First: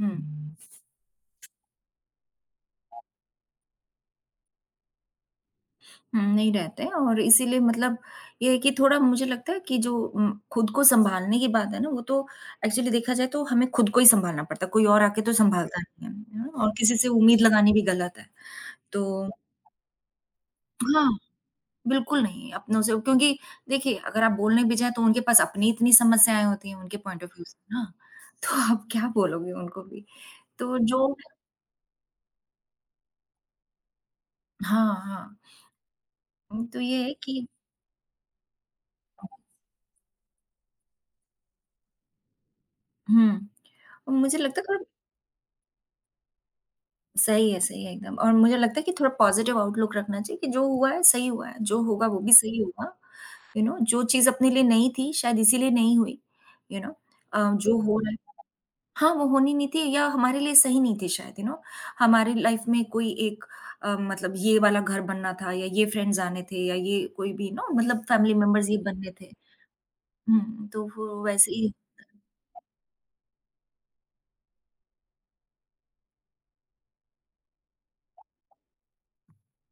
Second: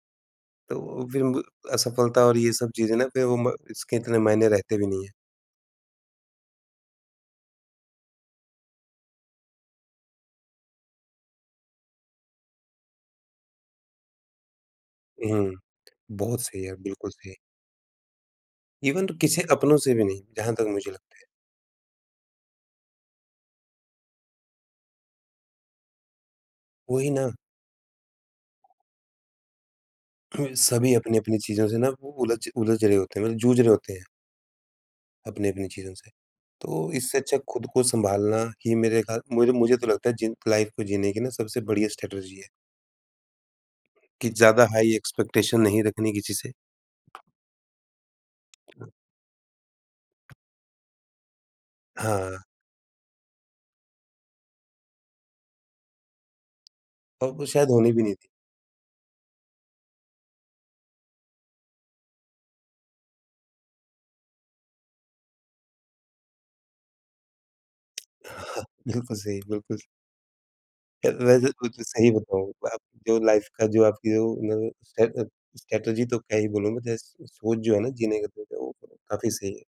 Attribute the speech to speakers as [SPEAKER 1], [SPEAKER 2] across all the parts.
[SPEAKER 1] हुँ।
[SPEAKER 2] तो फिर उनको असफलता और ये सब चीज़ें ना फिर वो म इसके इतने मायने रहते भी नहीं हैं।
[SPEAKER 1] हुँ, नहीं रहता है और इसीलिए मतलब ये है कि थोड़ा मुझे लगता है कि जो उम, खुद को सँभालने की बात है ना वो तो एक्चुअली देखा जाए तो हमें खुद को ही सँभालना पड़ता है, कोई और आकर तो
[SPEAKER 2] हुँ।
[SPEAKER 1] सँभालता नहीं है।
[SPEAKER 2] बहुत
[SPEAKER 1] यू नो
[SPEAKER 2] सही
[SPEAKER 1] और
[SPEAKER 2] है,
[SPEAKER 1] किसी से
[SPEAKER 2] बिल्कुल सही।
[SPEAKER 1] उम्मीद लगानी भी गलत है,
[SPEAKER 2] इवन तो
[SPEAKER 1] तो
[SPEAKER 2] किसी अपनों से भी नहीं, जहाँ तक मुझे
[SPEAKER 1] हाँ।
[SPEAKER 2] लगता है।
[SPEAKER 1] बिल्कुल नहीं, अपनों से क्योंकि देखिए अगर आप बोलने भी जाएँ तो उनके पास अपनी इतनी समस्यायें होती हैं उनके
[SPEAKER 2] वही
[SPEAKER 1] पॉइंट ऑफ़
[SPEAKER 2] ना।
[SPEAKER 1] व्यू से ना। तो आप क्या बोलोगे उनको भी।
[SPEAKER 2] हुँ,
[SPEAKER 1] तो
[SPEAKER 2] सभी
[SPEAKER 1] जो
[SPEAKER 2] अपनी-अपनी चीज़ों से ना वो उलझ उलझ रहे होते हैं, जूझ रहे होते हैं।
[SPEAKER 1] हाँ, हाँ।
[SPEAKER 2] अपनी-अपनी चीज़ों से।
[SPEAKER 1] उम, तो
[SPEAKER 2] तो
[SPEAKER 1] ये है
[SPEAKER 2] इससे अच्छा
[SPEAKER 1] कि
[SPEAKER 2] खुद को सँभालना ही मेरे खाल मेरे मुझे तो लगता है जिन लाइफ को जीने की ना सबसे बढ़िया स्ट्रेटेजी है।
[SPEAKER 1] हुँ।
[SPEAKER 2] कि
[SPEAKER 1] मुझे लगता
[SPEAKER 2] ज़्यादा
[SPEAKER 1] काब
[SPEAKER 2] हाई एक्सपेक्टेशन नहीं रखने किसी से।
[SPEAKER 1] सही है, सही है एकदम। और मुझे लगता है कि थोड़ा पॉज़िटिव आउटलुक रखना चाहिए कि जो हुआ है सही हुआ है, जो होगा वो भी
[SPEAKER 2] हाँ।
[SPEAKER 1] सही होगा। यू नो जो चीज़ अपने लिए नहीं थी शायद इसीलिए नहीं हुई। यू नो
[SPEAKER 2] औ
[SPEAKER 1] अ,
[SPEAKER 2] वो शायद
[SPEAKER 1] जो
[SPEAKER 2] होनी
[SPEAKER 1] हो
[SPEAKER 2] भी
[SPEAKER 1] रहा
[SPEAKER 2] नहीं
[SPEAKER 1] है
[SPEAKER 2] थी।
[SPEAKER 1] हाँ, वो होनी नहीं थी या हमारे लिए सही नहीं थी शायद यू नो। हमारी लाइफ में कोई एक अ, मतलब ये वाला घर बनना था या ये फ्रेंड्स आने थे या ये कोई भी नो मतलब
[SPEAKER 2] अ,
[SPEAKER 1] फैमिली
[SPEAKER 2] ह हाँ,
[SPEAKER 1] मेंबर्स ही बनने
[SPEAKER 2] बिल्कुल
[SPEAKER 1] थे।
[SPEAKER 2] सही, बिल्कुल स
[SPEAKER 1] हुँ, तो
[SPEAKER 2] अ,
[SPEAKER 1] वो
[SPEAKER 2] वैसे
[SPEAKER 1] वैसे ही
[SPEAKER 2] कुछ सही बताऊँ, अब जो लाइफ का जो आपकी जो न स्टे अ, स्ट्रेटेजी तो क्या ही बोलूँ, मैं जैस सोच जो है ना जीने का तो तो वो काफ़ी सही है।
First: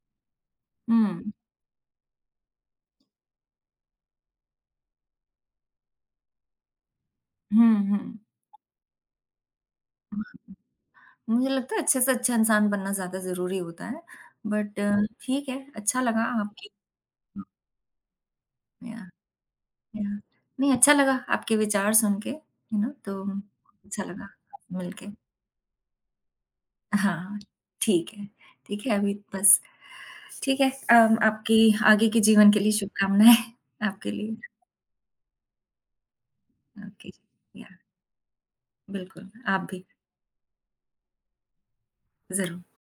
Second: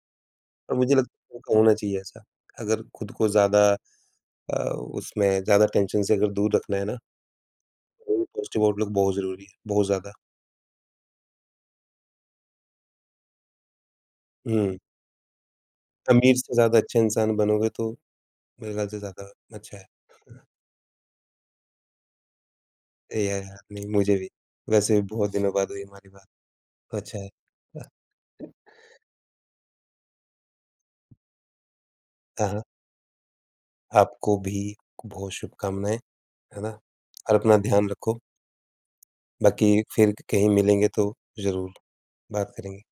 [SPEAKER 2] और मुझे लगता
[SPEAKER 1] हुँ।
[SPEAKER 2] है उनका होना चाहिए ऐसा। अगर खुद को ज़्यादा अ, उसमें ज़्यादा टेंशन से अगर दूर रखना है ना
[SPEAKER 1] हुँ, हुँ।
[SPEAKER 2] तो पॉज़िटिव आउटलुक बहुत ज़रूरी है, बहुत ज़्यादा।
[SPEAKER 1] मुझे लगता है अच्छे से अच्छा इंसान बनना ज़्यादा ज़रूरी होता है।
[SPEAKER 2] हुँ।
[SPEAKER 1] बट ठीक है अच्छा लगा
[SPEAKER 2] अमीर से
[SPEAKER 1] आपके
[SPEAKER 2] ज़्यादा अच्छा इंसान
[SPEAKER 1] हुँ।
[SPEAKER 2] बनोगे तो मेरे ख्याल से
[SPEAKER 1] याह,
[SPEAKER 2] ज़्यादा अच्छा
[SPEAKER 1] याह।
[SPEAKER 2] है।
[SPEAKER 1] नहीं अच्छा लगा आपके विचार सुनके यू नो।
[SPEAKER 2] ए,
[SPEAKER 1] तो
[SPEAKER 2] याह, याह। नहीं
[SPEAKER 1] अच्छा
[SPEAKER 2] मुझे
[SPEAKER 1] लगा
[SPEAKER 2] भी। वैसे
[SPEAKER 1] मिलके।
[SPEAKER 2] बहुत दिनों बाद हुई हमारी बात। अच्छा है,
[SPEAKER 1] हाँ,
[SPEAKER 2] वाह!
[SPEAKER 1] ठीक है। देखिए अभी बस ठीक है अम, आपकी आगे के
[SPEAKER 2] हाँ,
[SPEAKER 1] जीवन के
[SPEAKER 2] हाँ।
[SPEAKER 1] लिए शुभकामनाएँ आपके
[SPEAKER 2] आपको
[SPEAKER 1] लिए।
[SPEAKER 2] भी बहुत शुभकामनाएँ, है ना।
[SPEAKER 1] ओके,
[SPEAKER 2] और अपना
[SPEAKER 1] जी। याह।
[SPEAKER 2] ध्यान रखो।
[SPEAKER 1] बिल्कुल, आप
[SPEAKER 2] बाकी
[SPEAKER 1] भी।
[SPEAKER 2] फिर क कहीं मिलेंगे तो ज़रूर, बात
[SPEAKER 1] ज़रू
[SPEAKER 2] करेंगे।